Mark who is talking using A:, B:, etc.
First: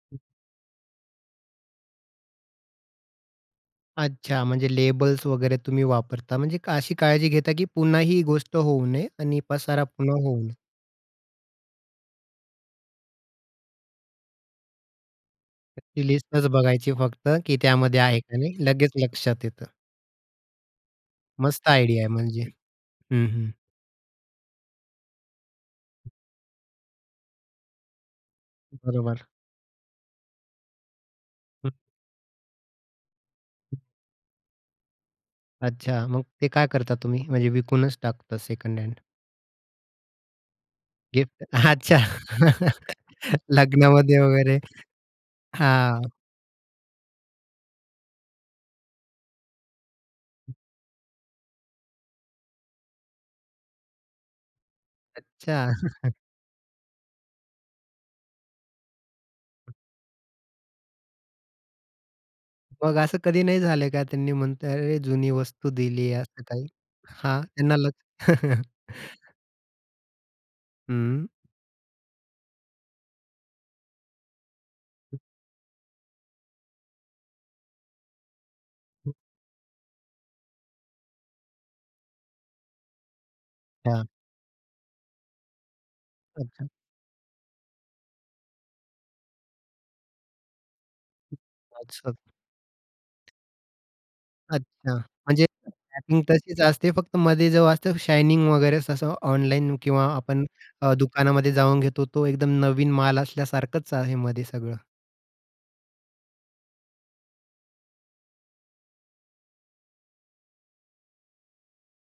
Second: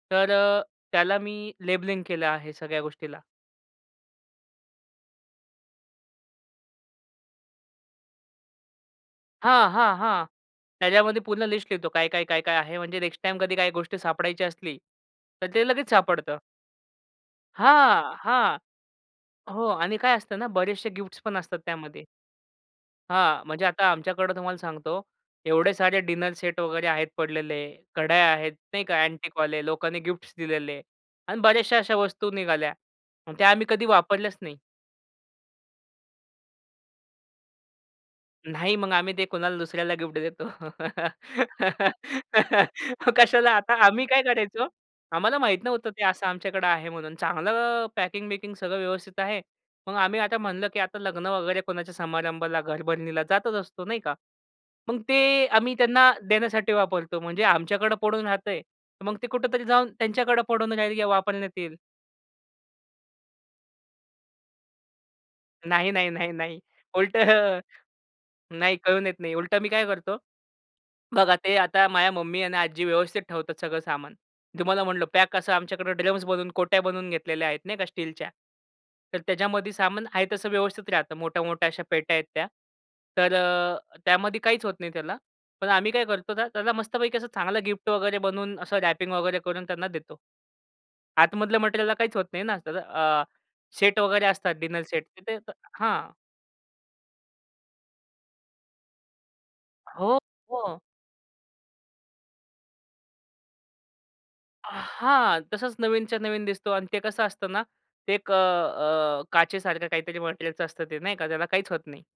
A: तर अ, त्याला मी लेबलिंग केलं आहे सगळ्या गोष्टीला.
B: अच्छा. म्हणजे लेबल्स वगैरे तुम्ही वापरता म्हणजे अशी काळजी घेता, की पुन्हा ही गोष्ट होऊ नये आणि
A: हां,
B: पसारा
A: हां,
B: पुन्हा
A: हां.
B: होऊ नये.
A: त्याच्यामध्ये पूर्ण लिस्ट लिहतो. काय, काय, काय, काय आहे? म्हणजे नेक्स्ट टाईम कधी काही गोष्टी सापडायची असली, तर ते लगेच
B: ती
A: सापडतं.
B: लिस्टच बघायची फक्त, की त्यामध्ये
A: हां,
B: आहे का नाही.
A: हां.
B: लगेच लक्षात येतं.
A: हो. आणि काय असतं ना? बरेचसे गिफ्ट्स पण असतात
B: मस्त आयडिया
A: त्यामध्ये.
B: आहे म्हणजे. हं,
A: हां.
B: हं.
A: म्हणजे आता आमच्याकडे तुम्हाला सांगतो एवढे सारे डिनर सेट वगैरे आहेत पडलेले, कडया आहेत नाही का?
B: बरोबर.
A: अँटिकवाले लोकांनी गिफ्ट्स दिलेले आणि
B: हं.
A: बऱ्याचश्या अश्या वस्तू निघाल्या. मग त्या आम्ही
B: हं.
A: कधी वापरल्याच नाही.
B: अच्छा. मग ते का करता तुम्ही? म्हणजे विकूनच टाकतात
A: नाही.
B: सेकंड
A: मग
B: हँड.
A: आम्ही ते कुणाला दुसऱ्याला गिफ्ट देतो.
B: गिफ्ट. अच्छा.
A: मग कशाला आता आम्ही
B: लग्नामध्ये
A: काय
B: वगैरे.
A: करायचो? आम्हाला माहीत नव्हतं
B: हां.
A: ते असं आमच्याकडं आहे म्हणून चांगलं पॅकिंग-बिकिंग सगळं व्यवस्थित आहे. मग आम्ही आता म्हणलं, की आता लग्न वगैरे, कोणाच्या समारंभाला, घरभरणीला जातच असतो नाही का? मग ते
B: अच्छा.
A: आम्ही त्यांना देण्यासाठी वापरतो. म्हणजे आमच्याकडे पडून राहतंय. मग ते कुठेतरी जाऊन त्यांच्याकडे पडून राहिल या वापरण्यात येईल.
B: मग असं कधी नाही झालंय का? त्यांनी म्हणत, "अरे! जुनी वस्तू
A: नाही, नाही,
B: दिली आहे
A: नाही,
B: असं
A: नाही.
B: काही?"
A: उलट
B: हा. त्यांना लक्ष
A: नाही कळून येत नाही. उलट मी काय करतो?
B: हं.
A: बघा ते आता माझ्या मम्मी आणि आजी व्यवस्थित ठेवतात सगळं सामान. तुम्हाला म्हटलं पॅक असं आमच्याकडे ड्रम्स बनवून, कोट्या बनवून घेतलेल्या आहेत नाही का स्टीलच्या.
B: हं.
A: तर त्याच्यामध्ये सामान आहे तसं व्यवस्थित राहतं. मोठ्या, मोठ्या अश्या पेट्या आहेत त्या. तर अ,
B: हां.
A: त्यामध्ये काहीच होत नाही त्याला. पण आम्ही काय करतो?
B: अच्छा.
A: त्याला मस्तपैकी असं चांगला गिफ्ट वगैरे बनवून असं रॅपिंग वगैरे करून त्यांना देतो. आतमधलं मटेरिअला
B: अच्छा.
A: काहीच होत नाही ना, त्याज अ, सेट वगैरे असतात डिनर
B: अच्छा.
A: सेट तिथे
B: म्हणजे
A: तर हां.
B: पॅकिंग तशीच असते. फक्त मध्ये जो असतं शायनिंग वगैरे तसं ऑनलाईन किंवा
A: हो,
B: आपण
A: हो.
B: अ, दुकानामध्ये जाऊन घेतो. तो एकदम नवीन माल असल्यासारखंच आहे मध्ये सगळं.
A: हां. तसंच नवीनच्या नवीन दिसतो आणि ते कसं असतं ना, ते एक अ, अ, काचेसारखं काहीतरी मटेरिअलचं असतं ते नाही का? त्याला काहीच होत नाही.